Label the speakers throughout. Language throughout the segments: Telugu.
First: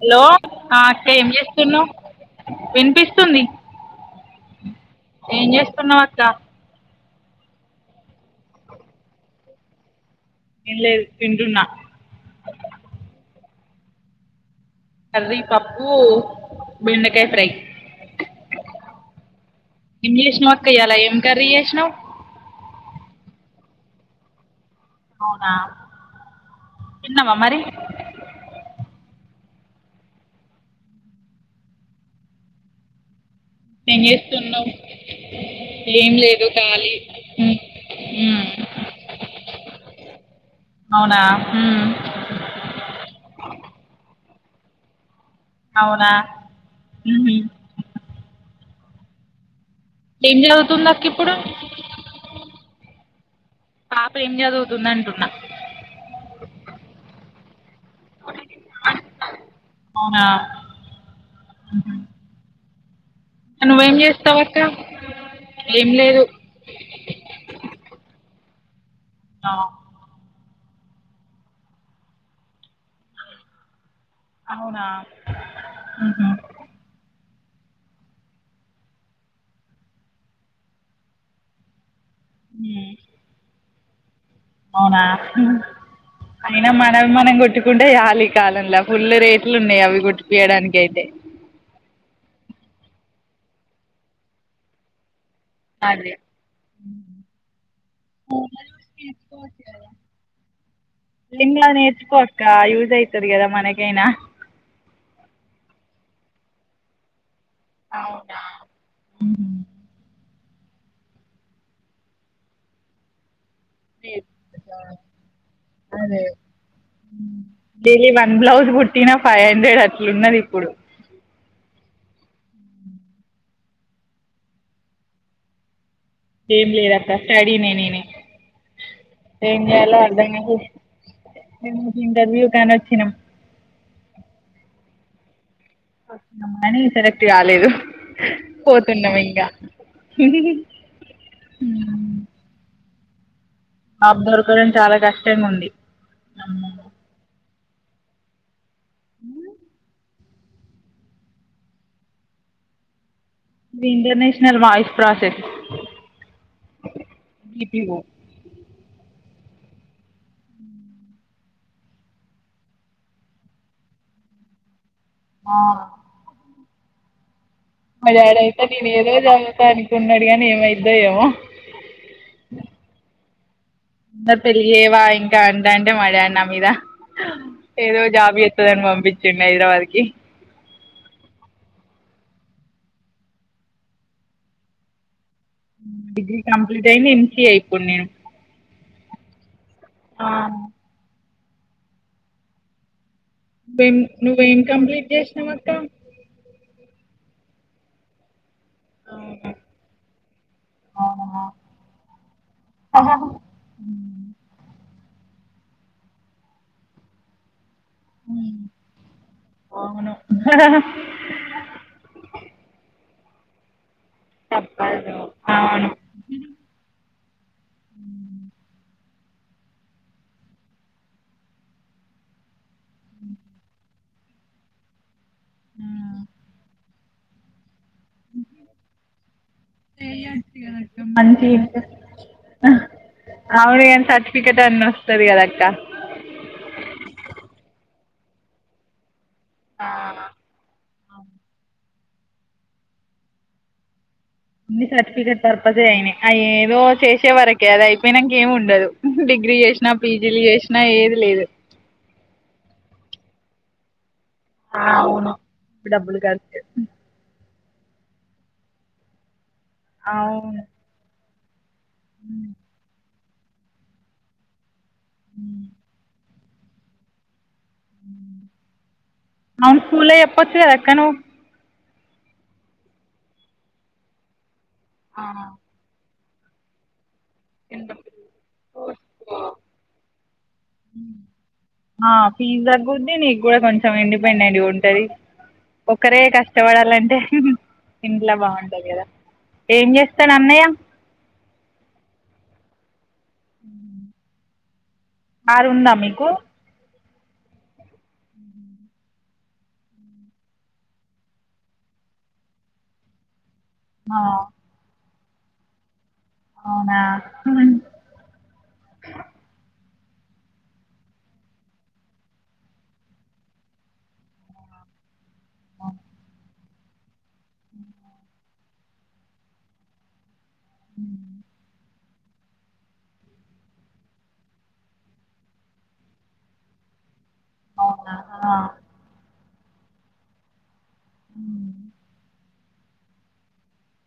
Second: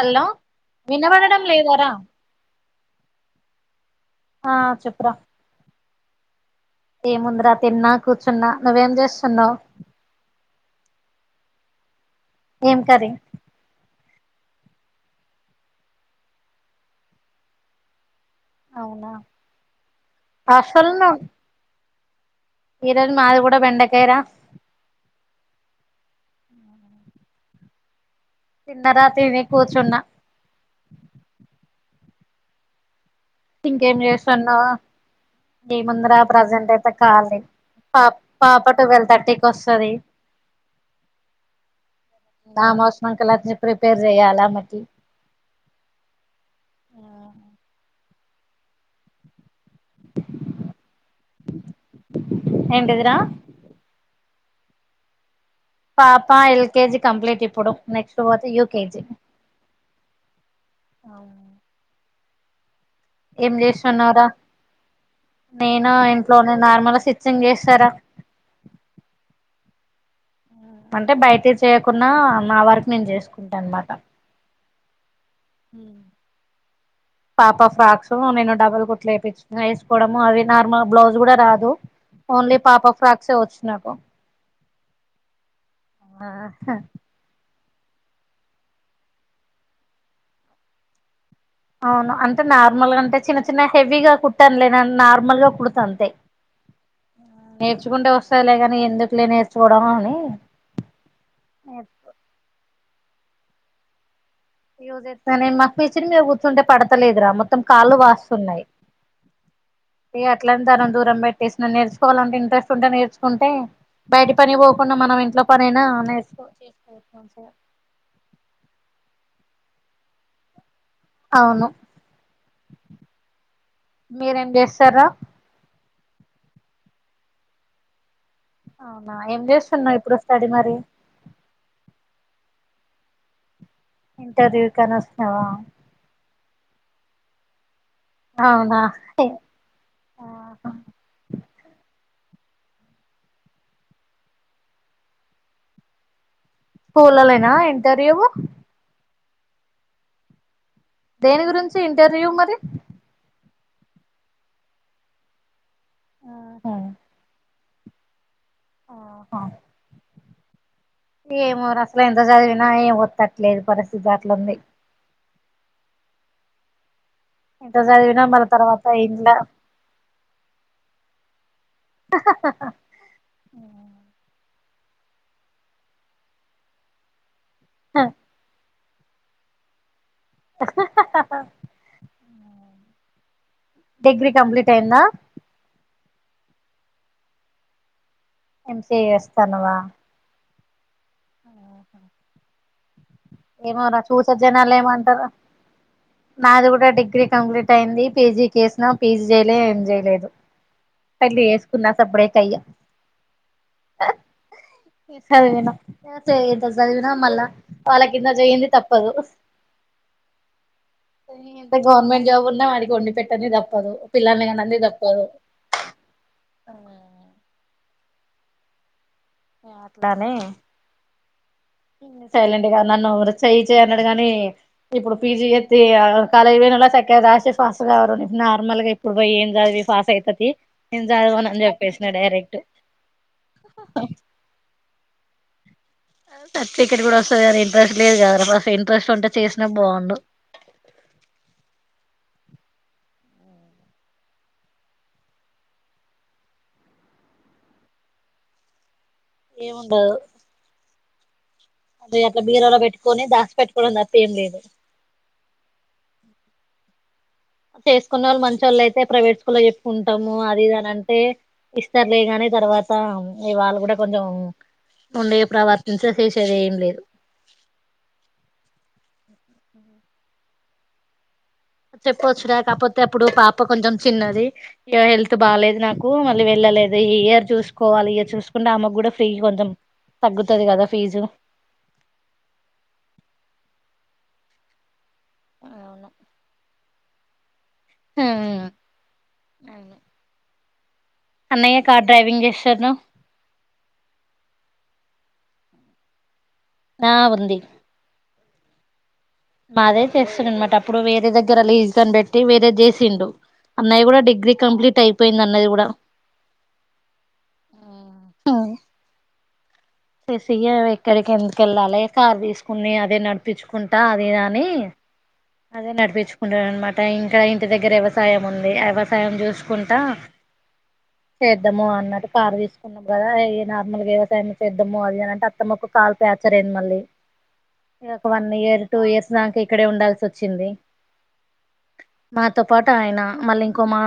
Speaker 1: హలో ఆ అక్కే ఏం
Speaker 2: వినబడడం లేదారా
Speaker 1: చేస్తునావ్ వినిపిస్తుంది
Speaker 2: ఆ చెప్పురా
Speaker 1: తున్నావ్క్క
Speaker 2: ఏ ముందరా తిన్నా కూర్చున్నా నువ్వేం చేస్తున్నావ్
Speaker 1: ఏం లేదు తింటున్న
Speaker 2: ఏం కర్రీ
Speaker 1: కర్రీ పప్పు బెండకాయ ఫ్రై
Speaker 2: అవునా
Speaker 1: ఏం జెషీనావ్ అక్క ఇయ్యాల ఏం కర్రీ చేసినావ్
Speaker 2: ఇరరు మాది కూడా బెండకాయరా
Speaker 1: అవునా తిన్నావా మరి
Speaker 2: తిన్నరా తిని కూర్చున్న థింక్కేం
Speaker 1: ఏం చేస్తున్నావు
Speaker 2: చేస్తునావ్
Speaker 1: ఏం
Speaker 2: ఏముందరా
Speaker 1: లేదు
Speaker 2: ప్రజెంట్ అయితే
Speaker 1: ఖాళీ
Speaker 2: కావాలి
Speaker 1: మ్మ్
Speaker 2: పాప్
Speaker 1: మ్మ్
Speaker 2: పాప ట్వెల్వ్ థర్టీకి వస్తుంది
Speaker 1: అవునా మ్మ్
Speaker 2: ఆమె వస్తునాక లాంజ్ ప్రిపేర్ చెయ్యాలా మటి
Speaker 1: అవునా ఉహు ఏం చదువుతుందక్క ఇప్పుడు
Speaker 2: ఏంటిదిరా
Speaker 1: ఇప్ ఏం జదువుతుందంటున్న
Speaker 2: పాప ఎల్కేజీ కంప్లీట్ ఇప్పుడు నెక్స్ట్ పోతే యూకేజీ
Speaker 1: అవునా ఉహు.
Speaker 2: ఏం
Speaker 1: నువ్వేం
Speaker 2: చేస్తున్నావ్ రా
Speaker 1: చేస్తావు అక్క ఏం
Speaker 2: నేను
Speaker 1: లేదు
Speaker 2: ఇంట్లోనే నార్మల్ సిచ్ంగ్ చేస్తారా
Speaker 1: ఆహా
Speaker 2: అంటే బయటి చేయకుంన్నా నా వరకు నేను చేసుకుంటా అనమాట
Speaker 1: అవునా ఉహు
Speaker 2: పాప ఫ్రాక్స్ నేను డబుల్ కుట్లు వయి వేసుకోవడము అవి నార్మల్ బ్లౌజ్ కూడా రాదు ఓన్లీ
Speaker 1: ఉమ్.
Speaker 2: పాపకు ఫ్రాక్సే వచ్చునకు
Speaker 1: అవునా ఉమ్ అయినా మనవి మనం కొట్టు కుంటాయిచాలీ కాలంలో ఫుల్ రేట్లు ఉన్నాయి అవి గుట్టిపియడానికి అయితే
Speaker 2: అవును అంటే నార్మల్ గా అంటే చిన్న చిన్న హెవీగా కుట్టానులే నార్మల్ గా కుడతా అంతే
Speaker 1: అది
Speaker 2: నేర్చుకుంటే వస్తయిలే కాని ఎందుకులే నేర్చుకోవడం అని
Speaker 1: నిమ్లగ నేర్చుకో అక్క యూస్ అయితది గదా మనకైనా
Speaker 2: యోజస్తానే మాకు పెసరు మీరు కూర్చుంటే పడతలేదు రా మోత్ మొత్తం కాళ్ళు
Speaker 1: అవునా
Speaker 2: వాస్తున్నాయి ఇగ ఎట్లాంత తన దూరం పెట్టేసిన నేర్చుకోలంటే ఇంటెస్ట్ ఉంటే నర్చుకుంటే బయట పని
Speaker 1: నేర్చుకుంటావా?
Speaker 2: పోకుండా మనం ఇంట్లో పనైనా నేర్చకోచ్చ
Speaker 1: ఇ వన్ బ్లౌజ్ పుట్టిన ఫైవ్ హండ్రెడ్ అట్లున్నది ఇప్పుడు
Speaker 2: అవును మీరేం చేస్తారా
Speaker 1: ఏం లేదక్క స్టడీ నే నేనే
Speaker 2: అవునా
Speaker 1: ఏం జేయాలో
Speaker 2: చేస్తున్నావు ఇప్పుడు
Speaker 1: అర్ధంగా
Speaker 2: స్టడీ మరి
Speaker 1: [unintelligible] రివ్యూ కని వచ్చిన
Speaker 2: ఇంటర్వ్యూ కని వస్తున్నావా
Speaker 1: కానీ సెలెక్ట్ కాలేదు
Speaker 2: అవునా
Speaker 1: పోతున్నాం ఇంకా
Speaker 2: ఆహా
Speaker 1: ఆప్ దొరకడం చాలా కష్టంగా ఉంది
Speaker 2: స్కూల్లోనేనా ఇంటర్వ్యూ
Speaker 1: హ్మ్
Speaker 2: దేని గురించి ఇంటర్వ్యూ మరి
Speaker 1: ఇంటర్నేషనల్ వాయిస్ ప్రాసెస్
Speaker 2: ఆహా
Speaker 1: ఈమో
Speaker 2: హా ఏమోరా అసలు ఎంత చదివినా ఏం వత్తట్లేదు పరిస్థితి అట్లుంది
Speaker 1: ఆ
Speaker 2: ఎంత
Speaker 1: మా
Speaker 2: చదివినా
Speaker 1: డాడ
Speaker 2: మళ్ళ
Speaker 1: అయితే
Speaker 2: తర్వాత
Speaker 1: నేను ఏదో
Speaker 2: ఇంట్ల
Speaker 1: చదువుతా అనుకున్నాడు గాని ఏమైద్దోయేమో నాకు పెళ్ళి చేయవా ఇంకా అంటాంటే మా డాడి నా మీద ఏదో జాబ్ చేత్తదని పంపించుండు హైదరాబాద్ కి
Speaker 2: డిగ్రీ కంప్లీట్ అయిందా
Speaker 1: డిగ్రీ కంప్లీట్ అయింది ఎంసీఏ ఇప్పుడు నేను
Speaker 2: ఎంసిఎ చేస్తున్నావా
Speaker 1: ఆ నువ్వేం
Speaker 2: ఏమోరా చూసే
Speaker 1: నువ్వేం
Speaker 2: జనాలు
Speaker 1: కంప్లీట్
Speaker 2: ఏమంటరో
Speaker 1: చేసినావు అక్క
Speaker 2: నాది కూడా డిగ్రీ కంప్లీట్ అయింది పీజీ చేసిన పీజీ చేయలే ఏం చేయలేదు పెళ్ళి చేసుకున్నా సర్ప్రైజ్అయ్యా
Speaker 1: హ్మ్
Speaker 2: ఏం సదివినవ్ [unintelligible] సదివిన మళ్ళ వాళ్ళ కింద చెయంది తప్పదు
Speaker 1: అవును
Speaker 2: ఎంత గవర్నమెంట్ జాబ్ ఉన్నా వాడికి వండి పెట్ట తప్పదు పిల్లానిగా కనడం తప్పదు
Speaker 1: అవును
Speaker 2: అట్లానే సైలెంట్ గా నన్ను చెయి చే అన్నాడు గాని ఇప్పుడు పిజీ చేస్తే ఇగ కాలేజ్ పోయినోలే శాఖగా రాసి [unintelligible] [unintelligible] నార్మల్ గా ఇప్పుడు పోయి ఏం చదివి ఫాస్ అవుతది
Speaker 1: చేయొచ్చు కదా
Speaker 2: నేను
Speaker 1: మంచి
Speaker 2: చదవను అని చెప్పేసిన డైరెక్ట్
Speaker 1: అవును గని సర్టిఫికేట్ అన్న వస్తది కదా
Speaker 2: సర్టిఫికెట్ కూడా వస్తుంది కదా ఇంట్రెస్ట్ లేదు కదా ఇంట్రెస్ట్ ఉంటే చేసినా
Speaker 1: ఆ
Speaker 2: బాగుండు
Speaker 1: సర్టిఫికెట్ పర్పస అయినా ఏదో చేసే వరకే ఆది అయిపోయినాకా ఏం ఉండదు డిగ్రీ చేసినా పీజీలు చేసినా ఏది లేదు
Speaker 2: అదే అలా బీరువాలో పెట్టుకని దాస్ పెట్టుకో
Speaker 1: ఆ అవును [unintelligible]
Speaker 2: చేసుకున్న వాళ్ళు మంచి వాళ్ళు అయితే ప్రైవేట్ స్కూల్లో చెప్పుకుంటాము
Speaker 1: అవును
Speaker 2: అది ఇది అంటే ఇస్తారులే గాని తర్వాత ఇగా వాళ్ళు కూడా కొంచెం ఉండే ప్రవర్తించే చేసేది ఏం లేదు
Speaker 1: అవును స్కూల్ లో చెప్పచ్చు కదా అక్క నువ్వు
Speaker 2: చెప్పొచ్చురా కాకపోతే అప్పుడు పాప కొంచెం చిన్నది ఇగా హెల్త్ బాలేదు నాకు మళ్ళీ వెళ్ళలేదు ఈ ఇయర్ చూసుకోవాలి ఇయర్ చూసుకుంటే అమ్మ కూడా ఫ్రీ
Speaker 1: ఆ
Speaker 2: కొంచెం తగ్గుతది కదా ఫీజు
Speaker 1: ఆ ఫీజ్ తగ్గుద్ది నీకు కూడా కొంచెం ఇండిపెండెంట్ ఉంటది
Speaker 2: అవును
Speaker 1: ఒకరే కష్టపడాలంటే ఇంట్లో బాగుండది
Speaker 2: అవును
Speaker 1: కదా ఏం చేస్తాడు అన్నయ్య
Speaker 2: అన్నయ్య కార్ డ్రైవింగ్ చేస్తాడు రా
Speaker 1: కారు ఉందా మీకు
Speaker 2: ఆ ఉంది మాదే చేస్తునడు అనమాట అప్పుడు వేరే దగ్గర లీజ్గాని పెట్టి వేరే చేసిండు అన్నయ్య
Speaker 1: ఆ,
Speaker 2: కూడా డిగ్రీ కంప్లీట్ అయిపోయింది అన్నది కూడా
Speaker 1: అవునా
Speaker 2: చేసి ఎక్కడికి ఎందుక వెళ్ళాలి కారు తీసుకుని అదే నడిపించుకుంటా అదిదని అదే నడిపించుకుంటడు అనమాట ఇంకా ఇంటి దగ్గర వ్యవసాయం ఉంది వ్యవసాయం చూసుకుంటా చేద్దాము అన్నట్టు కారు తీసుకున్నాము కదా ఏ నార్మల్గా వ్యవసాయం చేద్దాముో అది అని అంటే అత్తమ్మక్క కాలు ప్యాచర్య్యంది మళ్ళీ ఇది
Speaker 1: అవునా
Speaker 2: ఒక వన్
Speaker 1: ఆ,
Speaker 2: ఇయర్ టూ ఇయర్స్ దాకా ఇక్కడే ఉండాల్సి వచ్చింది
Speaker 1: అ
Speaker 2: మాతో పాటు ఆయన మళ్ళీ ఇంకో మా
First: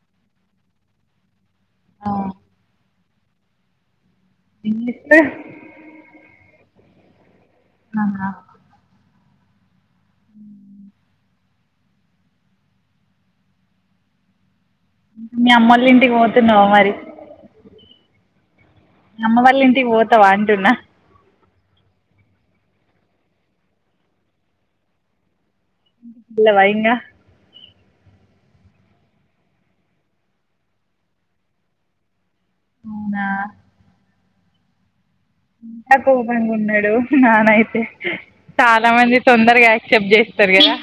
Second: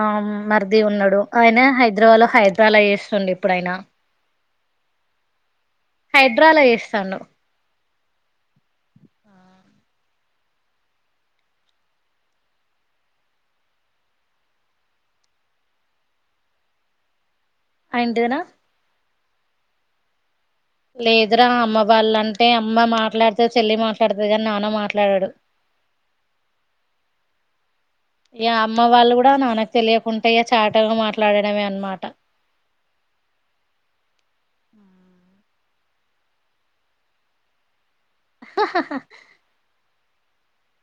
Speaker 2: మరిది ఉన్నాడు ఆయన
Speaker 1: ఆ.
Speaker 2: హైదరాబాద్ లో హైదరాబాలో చేస్తుండు ఇప్పుడైనా
Speaker 1: ఏం జేస్తా
Speaker 2: హైదరాబాలో చేస్తాండు
Speaker 1: ఆహా ఉ మీ అమ్మల్ ఇంటికి పోతున్నావ మరి
Speaker 2: ఏంటిదిరా
Speaker 1: అమ్మ వాళ్ళ ఇంటికి పోతా వాంటన్నా
Speaker 2: పోద్దర అమ్మ వాళ్ళంటే అమ్మ మాట్లాడుతది చెల్లి మాట్లాడుతది కాని నాన్న మాట్లాడాడు
Speaker 1: తిన్నవ ఇంగ
Speaker 2: ఇగ అమ్మ వాళ్ళు కూడా నాన్నకు తెలియకుంటేయ చాటాగా మాట్లాడడమే అన్నమాట
Speaker 1: అవున ఇంకా కోపంగా ఉన్నాడు నానయితే చాలా మంది తొందరగా యాక్సెప్ట్ చేసి స్తారు కదా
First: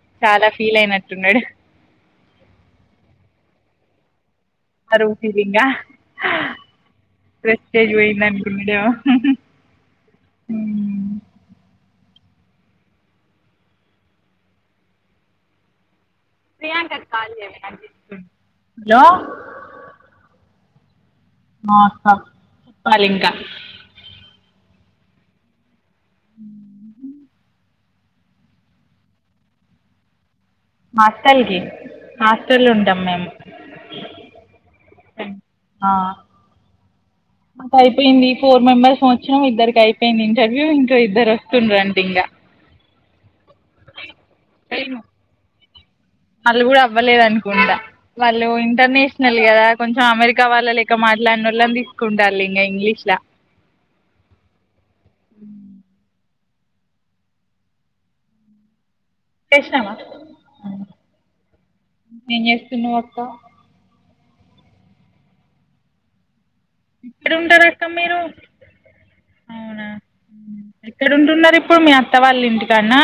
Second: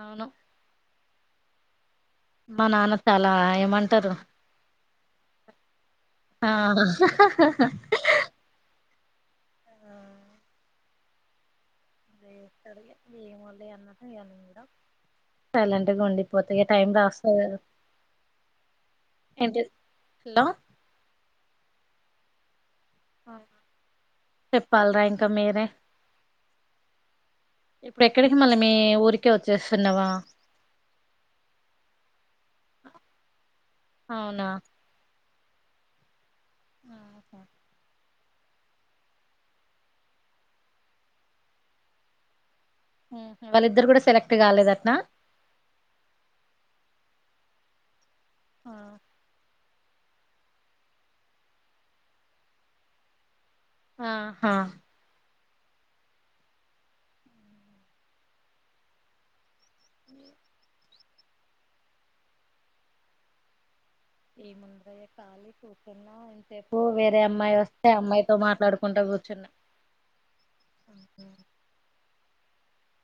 Speaker 2: అవును
Speaker 1: చాలా ఫీల్ అయినట్టున్నాడు.
Speaker 2: మా నాన్న చాలా ఏమంటారు
Speaker 1: పరువు ఊటిదింగా
Speaker 2: ఆ
Speaker 1: ప్రెస్టేజ్ పోయిందనుకుంటా హూ ఉం
Speaker 2: సైలెంట్గా ఉండి పోతేక టైమ్ రాస్ంట లేదు
Speaker 1: హలో
Speaker 2: హలో
Speaker 1: ఆ అక్క చెప్పాలి ఇంకా
Speaker 2: చెప్పాలరా ఇంకా మీరే ఇప్పుడు ఎక్కడికి మళ్ళీ మీ ఊరికే వచ్చేస్తున్నావా
Speaker 1: హాస్టల్ కి హాస్టల్ లో ఉంటాం మేము
Speaker 2: అవునా
Speaker 1: ఆ పోయింది ఫోర్ మెంబర్ కి వచ్చినం ఇద్దరికి అయిపోయింది ఇంటర్వ్యూ ఇంకా ఇద్దరు వస్తుండ్ర అంటే ఇంకా
Speaker 2: వాళ్ళిద్దరు కూడా సెలెక్ట్ కాలేదంటనా
Speaker 1: వాళ్ళు కూడా అవ్వలేదు అనుకుంటా వాళ్ళు ఇంటర్నేషనల్ కదా కొంచెం అమెరికా వాళ్ళ లేక మాట్లాడిన వాళ్ళను తీసుకుంటళ్ళు ఇంకా ఇంగ్లీషులో
Speaker 2: ఆ హా
Speaker 1: చేసినావా ఏం చేస్తున్నావు అక్క
Speaker 2: ఇపు వేరే
Speaker 1: ఎక్కడ
Speaker 2: అమ్మాయి
Speaker 1: ఉంటారు అక్క
Speaker 2: వస్తే ఆ
Speaker 1: మీరు
Speaker 2: అమ్మాయితో మాట్లాడుకుంటా కూర్చుంటా
Speaker 1: ఎక్కడుంటున్నారు ఇప్పుడు మీ అత్త వాళ్ళ ఇంటికాడనా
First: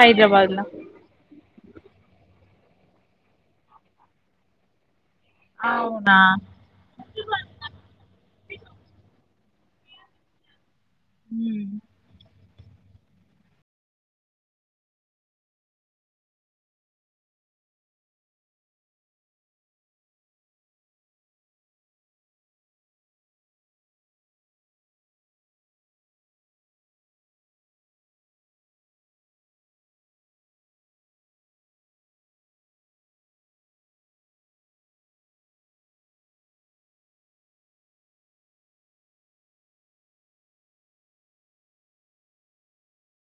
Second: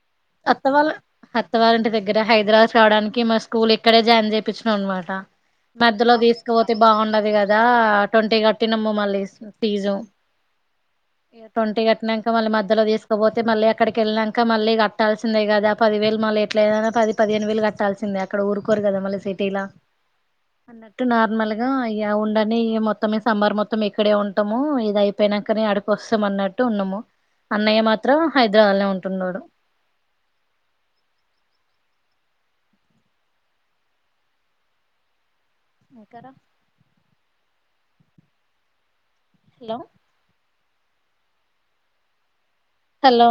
Speaker 1: హైదరాబాద్లో
Speaker 2: అత్త వాళ్ళ అత్తవాళ్లింటి దగ్గర హైదరాబాద్ రావడానికి మా స్కూల్ ఇక్కడే జాయిన్ చేయించాము అన్నమాట మధ్యలో
Speaker 1: అవునా
Speaker 2: తీసుకుపోతే బాగుండదు కదా ట్వంటీ గ ట్టినము మళ్ళీ ఫీజు
Speaker 1: ఉమ్.
Speaker 2: ట్వంటీ కట్టినంక మళ్ళ మ మధ్యలో తీసుకపోతే మళ్ళీ అక్కడికి వెళ్ళినంక మళ్ళీ కట్టాల్సిందే కదా పదివేలు మళ్ళీ ఎట్లా అయినా పది పదిహేను వేలు కట్టాల్సిందే అక్కడ ఊరుకోరు కదా మళ్ళీ సిటీలా అన్నట్టు నార్మల్ గా ఇగా ఉండనీ మొత్తము సమ్మర్ మొత్తం ఇక్కడే ఉంటాము ఇది అయిపోయి నాకనే అడికి వస్తాం అన్నట్టు ఉన్నాము అన్నయ్య మాత్రం హైదరాబాద్ లో ఉంటున్నాడు ఇక్కడ హలో హలో